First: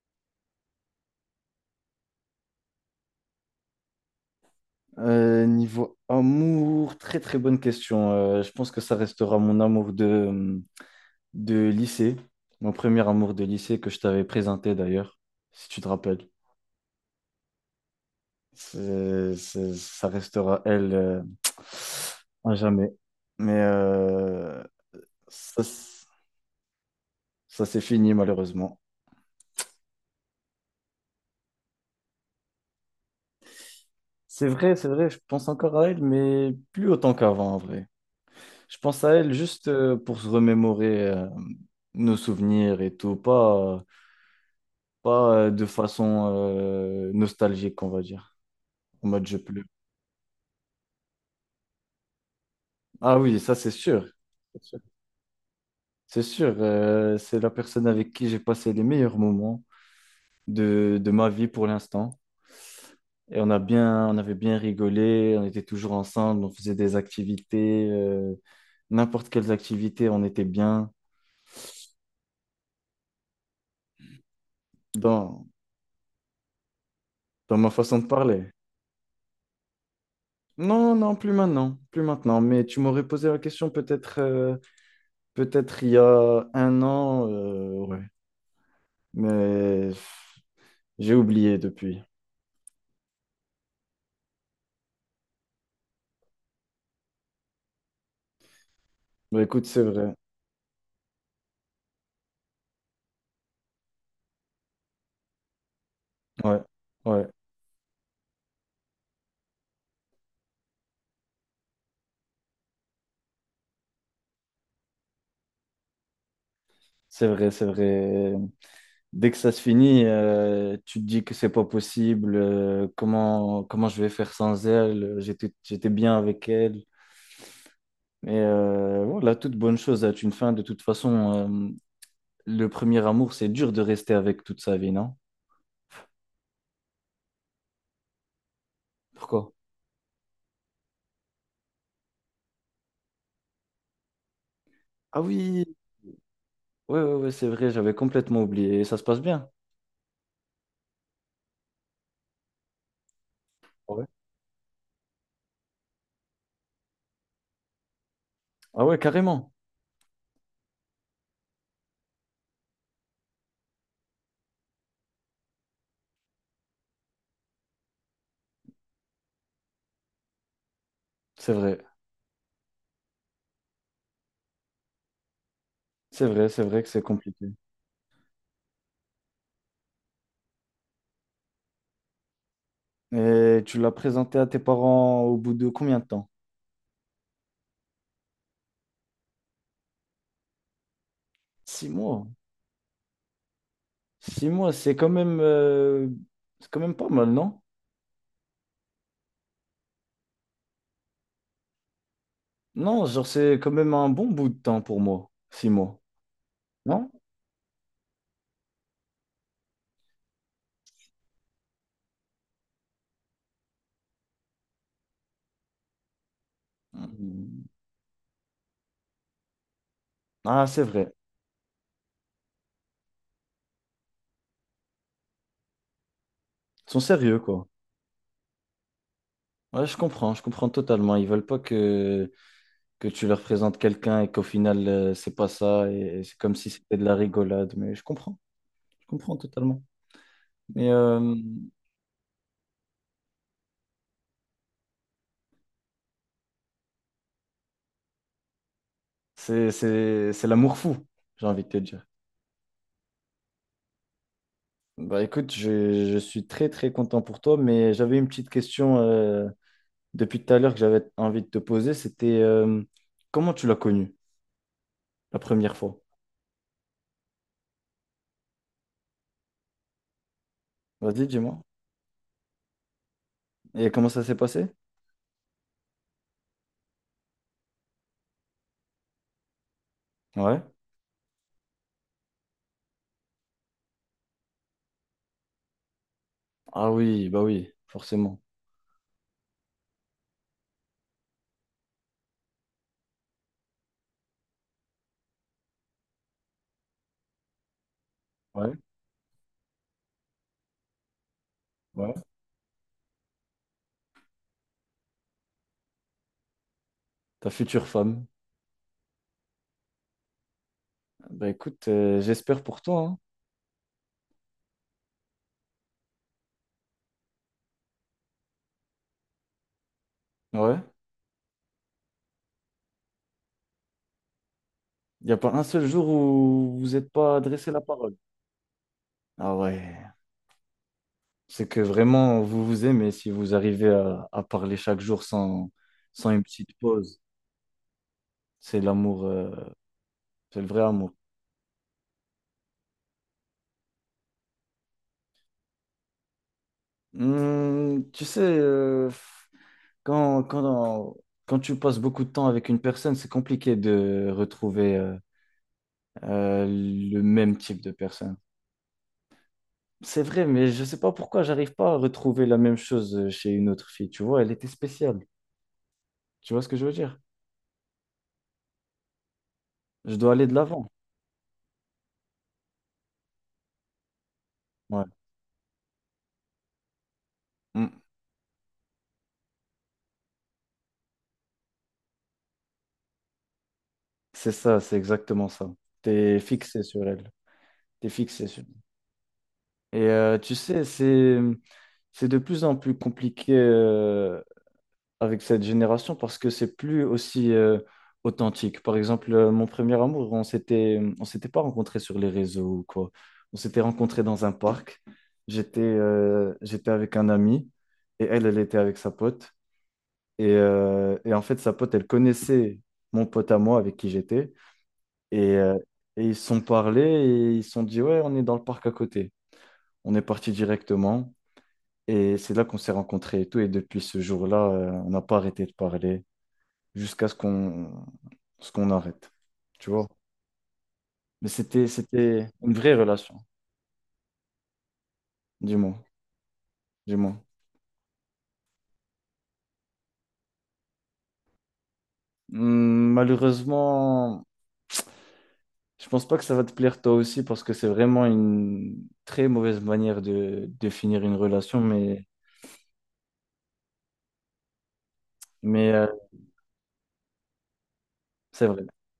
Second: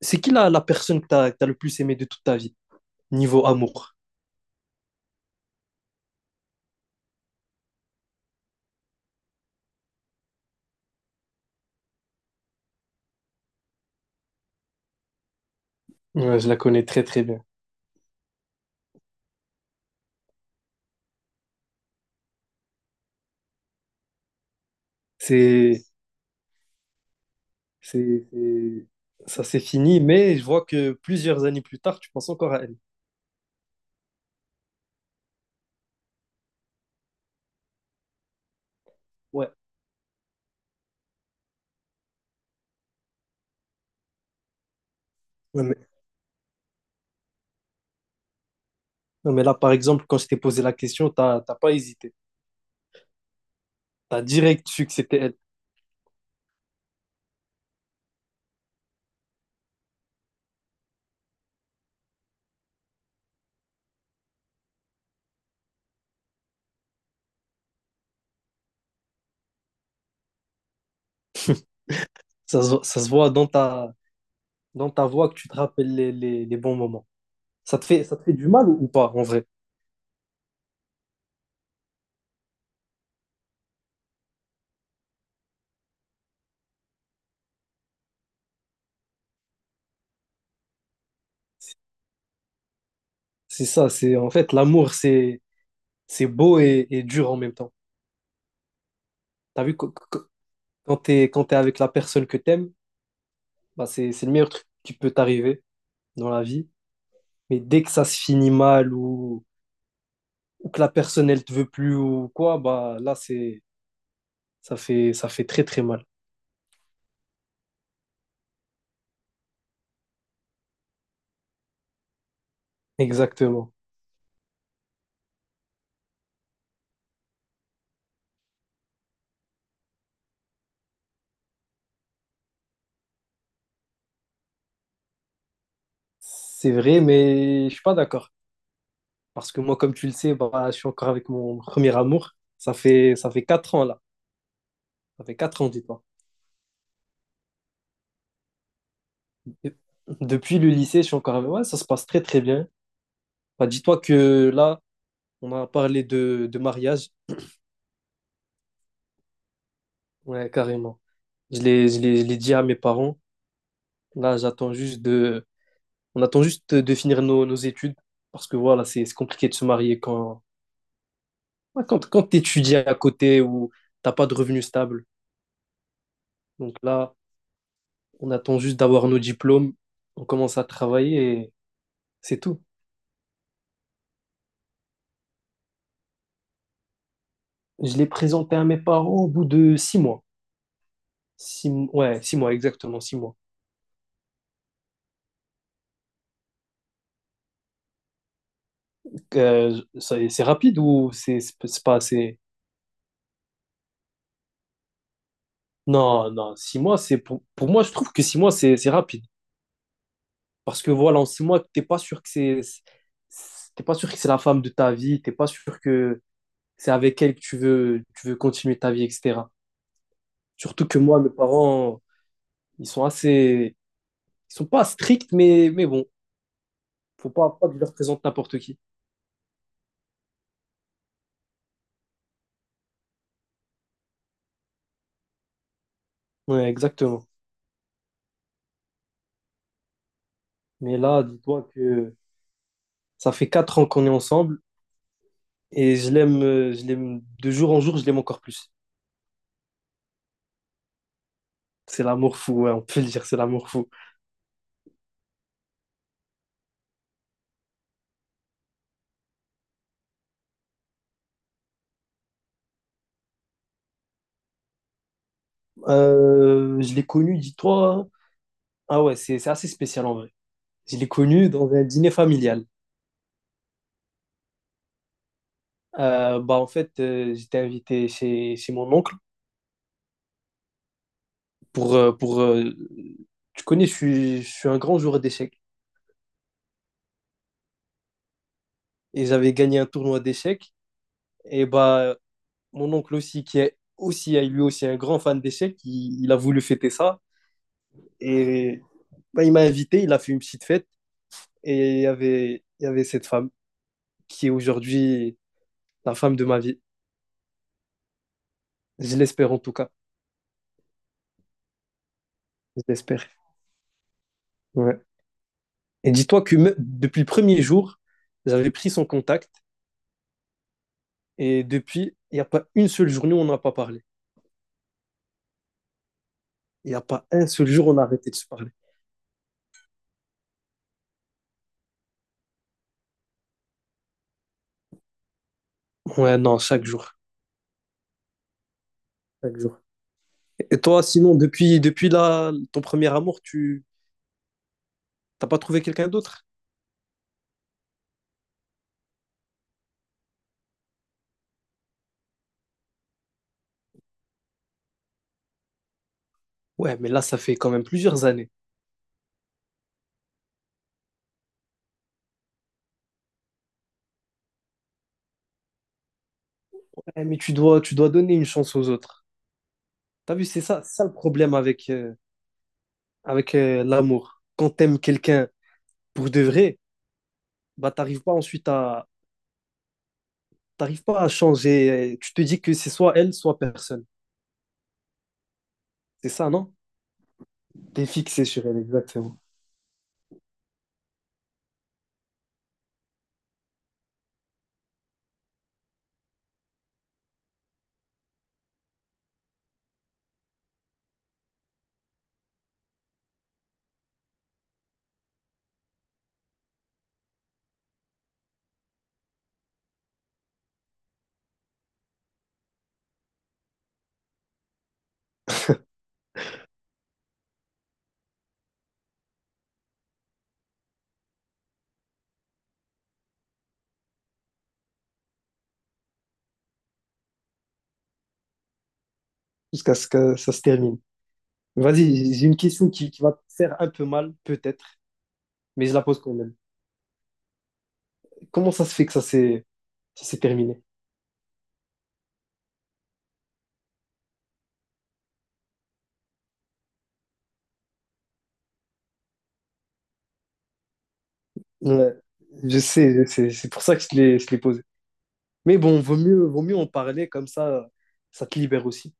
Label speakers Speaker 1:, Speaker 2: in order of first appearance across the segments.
Speaker 1: C'est qui la personne que tu as, le plus aimé de toute ta vie, niveau amour?
Speaker 2: Niveau amour, très très bonne question. Je pense que ça restera mon amour de lycée, mon premier amour de lycée que je t'avais présenté d'ailleurs, si tu te rappelles.
Speaker 1: Ouais, je la connais très très bien.
Speaker 2: Ça restera elle à jamais. Mais euh, ça,
Speaker 1: C'est,
Speaker 2: s- Ça s'est fini
Speaker 1: c'est,
Speaker 2: malheureusement.
Speaker 1: c'est- Ça s'est fini, mais je vois que plusieurs années plus tard, tu penses encore à elle.
Speaker 2: C'est vrai, je pense encore à elle, mais plus autant qu'avant en vrai. Je pense à elle
Speaker 1: Ouais.
Speaker 2: juste pour se remémorer nos souvenirs et tout, pas. Pas
Speaker 1: Ouais,
Speaker 2: de
Speaker 1: mais,
Speaker 2: façon nostalgique, on va dire. En mode
Speaker 1: non,
Speaker 2: je
Speaker 1: mais là,
Speaker 2: pleure.
Speaker 1: par exemple, quand je t'ai posé la question, t'as pas hésité.
Speaker 2: Ah oui, ça c'est sûr.
Speaker 1: T'as
Speaker 2: C'est
Speaker 1: direct
Speaker 2: sûr.
Speaker 1: su que c'était elle.
Speaker 2: C'est sûr, c'est la personne avec qui j'ai passé les meilleurs moments de ma vie pour l'instant. Et on avait bien rigolé, on était toujours ensemble, on faisait des activités, n'importe quelles activités, on était bien
Speaker 1: Ça se voit dans dans ta voix que
Speaker 2: dans,
Speaker 1: tu te rappelles les bons moments.
Speaker 2: dans ma
Speaker 1: Ça te
Speaker 2: façon
Speaker 1: fait,
Speaker 2: de
Speaker 1: ça te fait du
Speaker 2: parler.
Speaker 1: mal ou pas, en vrai?
Speaker 2: Non, non, plus maintenant, plus maintenant. Mais tu m'aurais posé la question peut-être peut-être il y a un an. Ouais, mais j'ai oublié depuis.
Speaker 1: C'est ça, c'est en fait l'amour, c'est beau et dur en même temps.
Speaker 2: Bah,
Speaker 1: T'as
Speaker 2: écoute,
Speaker 1: vu,
Speaker 2: c'est vrai.
Speaker 1: quand t'es avec la personne que t'aimes, bah, c'est le meilleur truc qui peut t'arriver dans la
Speaker 2: Ouais,
Speaker 1: vie.
Speaker 2: ouais,
Speaker 1: Mais dès que ça se finit mal ou que la personne elle te veut plus ou quoi, bah là c'est ça fait très très mal.
Speaker 2: c'est vrai, c'est vrai. Dès que ça se finit, tu te dis que c'est pas possible.
Speaker 1: Exactement.
Speaker 2: Comment je vais faire sans elle? J'étais bien avec elle. Et voilà, toute bonne chose a une fin. De toute façon, le premier amour, c'est dur de rester avec toute sa vie, non?
Speaker 1: C'est vrai, mais je suis pas d'accord.
Speaker 2: Pourquoi?
Speaker 1: Parce que moi, comme tu le sais, bah, je suis encore avec mon premier amour. Ça fait 4 ans là.
Speaker 2: Ah
Speaker 1: Ça fait quatre
Speaker 2: oui,
Speaker 1: ans, dis-toi.
Speaker 2: ouais, ouais, ouais, c'est vrai, j'avais complètement oublié. Et ça se passe bien.
Speaker 1: Et depuis le lycée, je suis encore avec. Ouais, ça se passe très très bien. Bah, dis-toi
Speaker 2: Ouais.
Speaker 1: que là, on a parlé de mariage.
Speaker 2: Ah ouais, carrément.
Speaker 1: Ouais, carrément. Je l'ai dit à mes parents. Là, j'attends juste de... On attend juste de finir nos études parce que voilà, c'est compliqué de se marier
Speaker 2: C'est vrai.
Speaker 1: quand tu étudies à côté ou t'as pas de revenus stables.
Speaker 2: C'est vrai, c'est
Speaker 1: Donc
Speaker 2: vrai que c'est
Speaker 1: là,
Speaker 2: compliqué.
Speaker 1: on attend juste d'avoir nos diplômes, on commence à travailler et c'est tout.
Speaker 2: Et tu l'as présenté à tes parents au bout de combien de temps?
Speaker 1: Je l'ai présenté à mes parents au bout de 6 mois.
Speaker 2: Six
Speaker 1: Ouais,
Speaker 2: mois.
Speaker 1: 6 mois, exactement, 6 mois.
Speaker 2: Six mois, c'est quand même pas mal, non?
Speaker 1: C'est rapide ou c'est pas assez...
Speaker 2: Non, genre c'est quand même un bon bout de temps pour moi. Six mois,
Speaker 1: Non, non, 6 mois,
Speaker 2: non?
Speaker 1: c'est pour moi, je trouve que 6 mois, c'est rapide. Parce que voilà, en 6 mois, t'es pas sûr que c'est la femme de ta vie, t'es pas sûr que c'est avec elle que
Speaker 2: Mm.
Speaker 1: tu veux continuer ta vie, etc.
Speaker 2: Ah, c'est
Speaker 1: Surtout que
Speaker 2: vrai.
Speaker 1: moi, mes parents, ils sont assez, ils sont pas stricts, mais bon,
Speaker 2: Ils sont
Speaker 1: faut
Speaker 2: sérieux,
Speaker 1: pas, pas
Speaker 2: quoi.
Speaker 1: que je leur présente n'importe qui.
Speaker 2: Ouais, je comprends totalement. Ils veulent pas que, que tu leur présentes quelqu'un et qu'au final, c'est pas ça. Et c'est comme
Speaker 1: Ouais,
Speaker 2: si c'était de la
Speaker 1: exactement.
Speaker 2: rigolade. Mais je comprends totalement. Mais
Speaker 1: Mais là,
Speaker 2: euh,
Speaker 1: dis-toi que ça fait quatre ans qu'on est ensemble et je l'aime de jour en jour, je l'aime encore plus.
Speaker 2: c'est, c'est l'amour fou, j'ai envie de te
Speaker 1: C'est
Speaker 2: dire.
Speaker 1: l'amour fou, ouais, on peut le dire, c'est l'amour fou.
Speaker 2: Bah écoute, je suis très très content pour toi, mais j'avais une petite question depuis tout à l'heure que j'avais envie de te poser, c'était comment tu l'as connu la première fois?
Speaker 1: Je l'ai connu, dis-toi, hein. Ah ouais, c'est assez spécial en vrai. Je l'ai
Speaker 2: Vas-y,
Speaker 1: connu
Speaker 2: dis-moi.
Speaker 1: dans un dîner familial.
Speaker 2: Et comment ça s'est passé?
Speaker 1: En fait, j'étais invité chez mon oncle
Speaker 2: Ouais.
Speaker 1: pour pour. Tu connais, je suis un grand joueur d'échecs
Speaker 2: Ah oui, bah oui, forcément.
Speaker 1: et j'avais gagné un tournoi d'échecs. Et bah mon oncle aussi qui est aussi lui aussi un grand fan d'échecs, il a voulu fêter ça
Speaker 2: Ouais,
Speaker 1: et bah, il m'a invité, il a fait une petite fête et
Speaker 2: ouais.
Speaker 1: il y avait cette femme qui est aujourd'hui la femme de ma vie.
Speaker 2: Ta future femme.
Speaker 1: Je l'espère en tout cas.
Speaker 2: Bah écoute, j'espère pour toi,
Speaker 1: J'espère. Ouais. Et dis-toi que depuis le premier jour, j'avais pris son contact
Speaker 2: hein. Ouais.
Speaker 1: et depuis, il n'y a pas une seule journée où on n'a pas parlé.
Speaker 2: Il n'y a pas un seul jour où vous
Speaker 1: Il n'y a
Speaker 2: n'êtes
Speaker 1: pas
Speaker 2: pas
Speaker 1: un seul
Speaker 2: adressé la
Speaker 1: jour où on a
Speaker 2: parole.
Speaker 1: arrêté de se parler.
Speaker 2: Ah ouais. C'est que vraiment, vous vous aimez si vous arrivez à parler chaque jour sans, sans
Speaker 1: Ouais,
Speaker 2: une
Speaker 1: non,
Speaker 2: petite
Speaker 1: chaque jour.
Speaker 2: pause. C'est l'amour, euh,
Speaker 1: Chaque jour.
Speaker 2: c'est le
Speaker 1: Et
Speaker 2: vrai
Speaker 1: toi,
Speaker 2: amour.
Speaker 1: sinon, depuis là, ton premier amour, tu t'as pas trouvé quelqu'un d'autre?
Speaker 2: Hmm, tu sais, quand, quand, quand tu passes beaucoup de temps avec une personne, c'est compliqué de retrouver
Speaker 1: Ouais, mais là,
Speaker 2: le
Speaker 1: ça
Speaker 2: même
Speaker 1: fait quand
Speaker 2: type
Speaker 1: même
Speaker 2: de
Speaker 1: plusieurs
Speaker 2: personne.
Speaker 1: années.
Speaker 2: C'est vrai, mais je sais pas pourquoi j'arrive pas à retrouver la même chose chez une autre fille. Tu vois, elle était spéciale. Tu vois ce que je veux dire?
Speaker 1: Ouais, mais tu dois donner une chance aux autres.
Speaker 2: Je dois
Speaker 1: T'as vu,
Speaker 2: aller de l'avant.
Speaker 1: c'est ça le problème avec, l'amour. Quand t'aimes
Speaker 2: Ouais.
Speaker 1: quelqu'un pour de vrai,
Speaker 2: Hmm.
Speaker 1: bah t'arrives pas ensuite à, T'arrives pas à changer. Tu te dis que c'est soit elle, soit personne.
Speaker 2: C'est ça, c'est exactement ça.
Speaker 1: C'est
Speaker 2: T'es
Speaker 1: ça, non?
Speaker 2: fixé sur elle.
Speaker 1: T'es
Speaker 2: T'es
Speaker 1: fixé
Speaker 2: fixé sur.
Speaker 1: sur elle, exactement.
Speaker 2: Et tu sais, c'est de plus en plus compliqué. Avec cette génération parce que c'est plus aussi authentique. Par exemple, mon premier amour, on s'était pas rencontrés sur les réseaux ou quoi. On s'était rencontrés dans un parc. J'étais avec un ami et elle, elle était avec sa pote. Et en fait, sa pote, elle connaissait mon pote à moi avec qui j'étais. Et, euh, et ils se sont parlé et ils se sont dit, ouais, on est dans le parc à côté. On est parti directement. Et c'est là qu'on s'est rencontrés et tout. Et depuis ce jour-là, on n'a pas arrêté de parler jusqu'à ce qu'on arrête. Tu
Speaker 1: Jusqu'à
Speaker 2: vois?
Speaker 1: ce que ça se termine.
Speaker 2: Mais
Speaker 1: Vas-y, j'ai
Speaker 2: c'était
Speaker 1: une
Speaker 2: une
Speaker 1: question
Speaker 2: vraie
Speaker 1: qui va
Speaker 2: relation,
Speaker 1: te faire un peu mal, peut-être,
Speaker 2: du
Speaker 1: mais je
Speaker 2: moins,
Speaker 1: la pose quand même.
Speaker 2: du moins.
Speaker 1: Comment ça se fait que ça s'est terminé?
Speaker 2: Malheureusement, je pense pas que ça va te plaire toi aussi parce que c'est vraiment une très mauvaise manière de finir une relation,
Speaker 1: Ouais,
Speaker 2: mais,
Speaker 1: je sais, je sais. C'est pour ça que je te l'ai posé. Mais
Speaker 2: mais
Speaker 1: bon,
Speaker 2: euh,
Speaker 1: vaut mieux en parler, comme ça te
Speaker 2: c'est vrai,
Speaker 1: libère aussi.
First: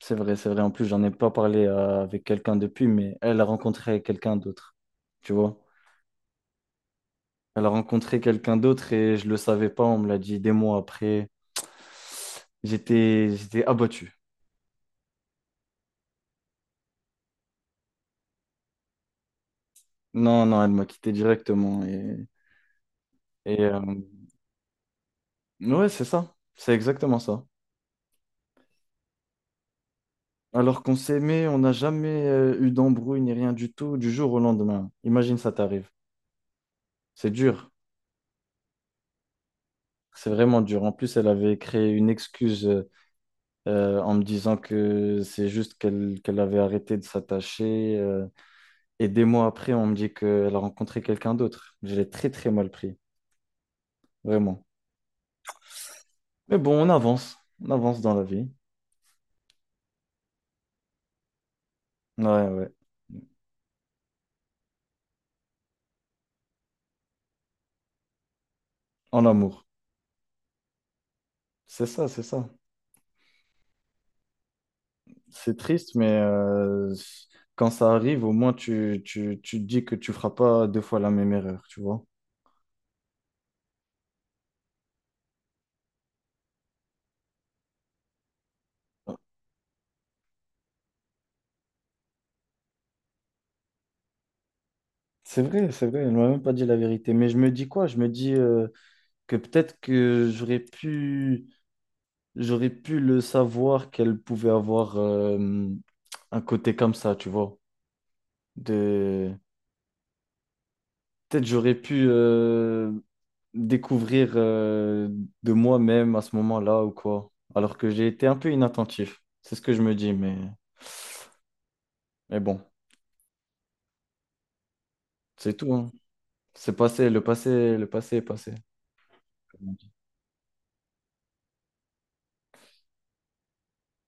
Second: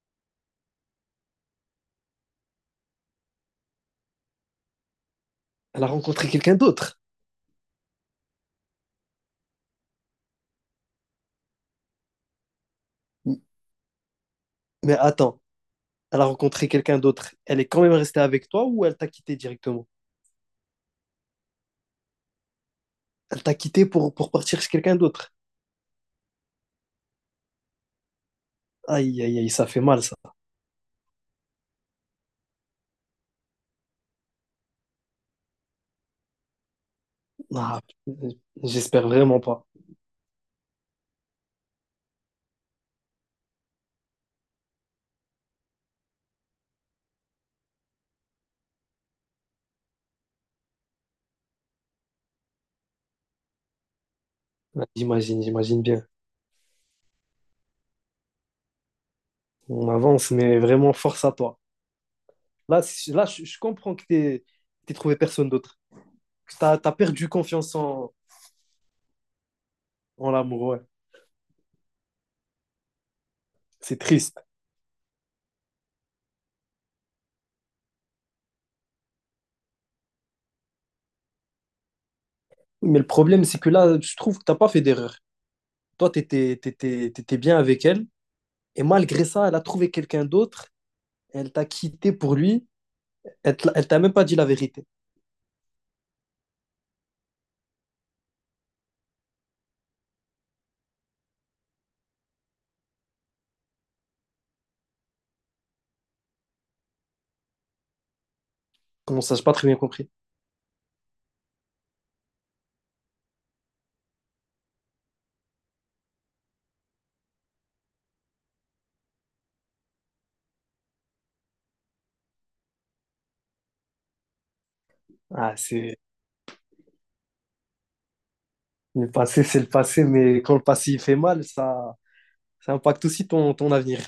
Speaker 2: c'est vrai, c'est vrai. En plus, j'en ai pas parlé avec quelqu'un depuis, mais elle a rencontré quelqu'un d'autre, tu vois.
Speaker 1: Elle a rencontré quelqu'un d'autre.
Speaker 2: Elle a rencontré quelqu'un d'autre et je le savais pas, on me l'a dit des mois après.
Speaker 1: M-
Speaker 2: J'étais abattu.
Speaker 1: Mais attends, elle a rencontré quelqu'un d'autre. Elle est quand même restée avec toi ou elle t'a quitté directement?
Speaker 2: Non, non, elle m'a quitté directement.
Speaker 1: Elle t'a
Speaker 2: Et,
Speaker 1: quitté pour partir chez quelqu'un d'autre.
Speaker 2: ouais, c'est ça. C'est exactement ça.
Speaker 1: Aïe, aïe, aïe, ça fait mal, ça.
Speaker 2: Alors qu'on s'aimait, on n'a jamais eu d'embrouille ni rien du tout du jour au lendemain. Imagine ça t'arrive. C'est dur.
Speaker 1: Ah, j'espère vraiment pas.
Speaker 2: C'est vraiment dur. En plus, elle avait créé une excuse en me disant que c'est juste qu'elle avait arrêté de s'attacher. Et des mois après, on me dit qu'elle a rencontré quelqu'un d'autre. Je l'ai très, très mal pris. Vraiment.
Speaker 1: Ouais, j'imagine, j'imagine bien.
Speaker 2: Mais bon, on avance. On avance dans la vie.
Speaker 1: On avance, mais vraiment, force à toi.
Speaker 2: Ouais, ouais.
Speaker 1: Là, c- là je comprends que t'es trouvé personne d'autre. Que t'as perdu confiance
Speaker 2: En amour.
Speaker 1: en l'amour, ouais.
Speaker 2: C'est ça, c'est ça.
Speaker 1: C'est triste.
Speaker 2: C'est triste, mais quand ça arrive, au moins tu te dis que tu feras pas deux fois la même erreur, tu vois.
Speaker 1: Mais le problème, c'est que là, je trouve que t'as pas fait d'erreur. Toi, t'étais bien avec elle. Et malgré ça, elle a trouvé quelqu'un d'autre, elle t'a quitté pour lui, elle t'a même pas dit la vérité.
Speaker 2: C'est vrai, elle m'a même pas dit la vérité. Mais je me dis quoi? Je me dis que peut-être j'aurais pu le savoir qu'elle pouvait avoir un côté comme ça, tu vois.
Speaker 1: Comment ça,
Speaker 2: De...
Speaker 1: j'ai pas très bien compris.
Speaker 2: Peut-être j'aurais pu découvrir de moi-même à ce moment-là ou quoi. Alors que j'ai été un peu inattentif. C'est ce que je me dis, mais... Mais bon,
Speaker 1: Ah,
Speaker 2: c'est tout, hein. C'est passé, le passé est passé.
Speaker 1: c'est
Speaker 2: Comme
Speaker 1: le
Speaker 2: on dit.
Speaker 1: passé, mais quand le passé il fait mal, ça impacte aussi ton avenir.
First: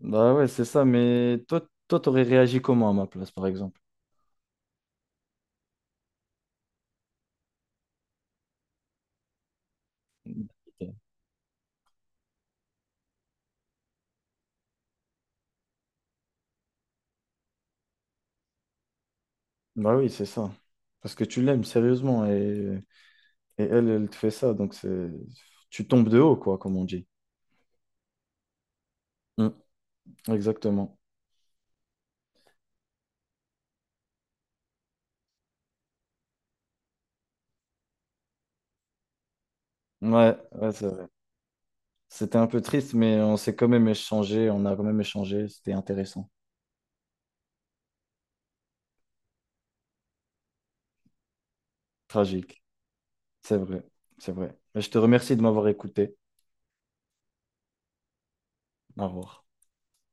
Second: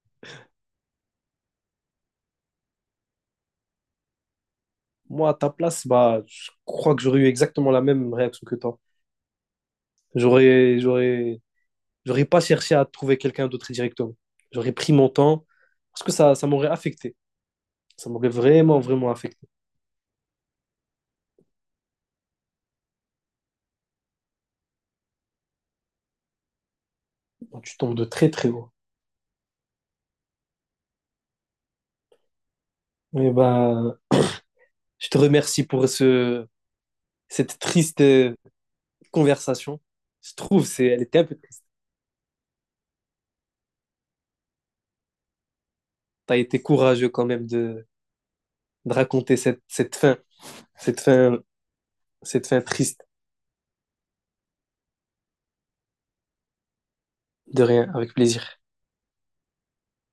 Speaker 2: Bah ouais, c'est ça, mais toi, t'aurais réagi comment à ma place, par exemple?
Speaker 1: Moi, à ta place, bah, je crois que j'aurais eu exactement la même réaction que toi. J'aurais, j'aurais, j'aurais pas cherché à trouver quelqu'un d'autre directement. J'aurais pris mon temps parce que ça m'aurait affecté. Ça m'aurait vraiment, vraiment affecté.
Speaker 2: Bah oui, c'est ça. Parce que tu l'aimes sérieusement et elle, elle te fait ça, donc c'est tu tombes de haut, quoi, comme on dit.
Speaker 1: Donc, tu tombes de très, très haut.
Speaker 2: Mm, exactement.
Speaker 1: Et ben, je te remercie pour cette triste conversation. Je
Speaker 2: Ouais,
Speaker 1: trouve
Speaker 2: ouais, c'est
Speaker 1: elle
Speaker 2: vrai.
Speaker 1: était un peu triste.
Speaker 2: C'était un peu triste, mais on a quand même échangé, c'était intéressant.
Speaker 1: Tu as été courageux quand même de raconter cette fin, cette fin, cette fin
Speaker 2: Tragique,
Speaker 1: triste.
Speaker 2: c'est vrai, c'est vrai. Mais je te remercie de m'avoir écouté.
Speaker 1: De rien, avec plaisir.
Speaker 2: Au revoir.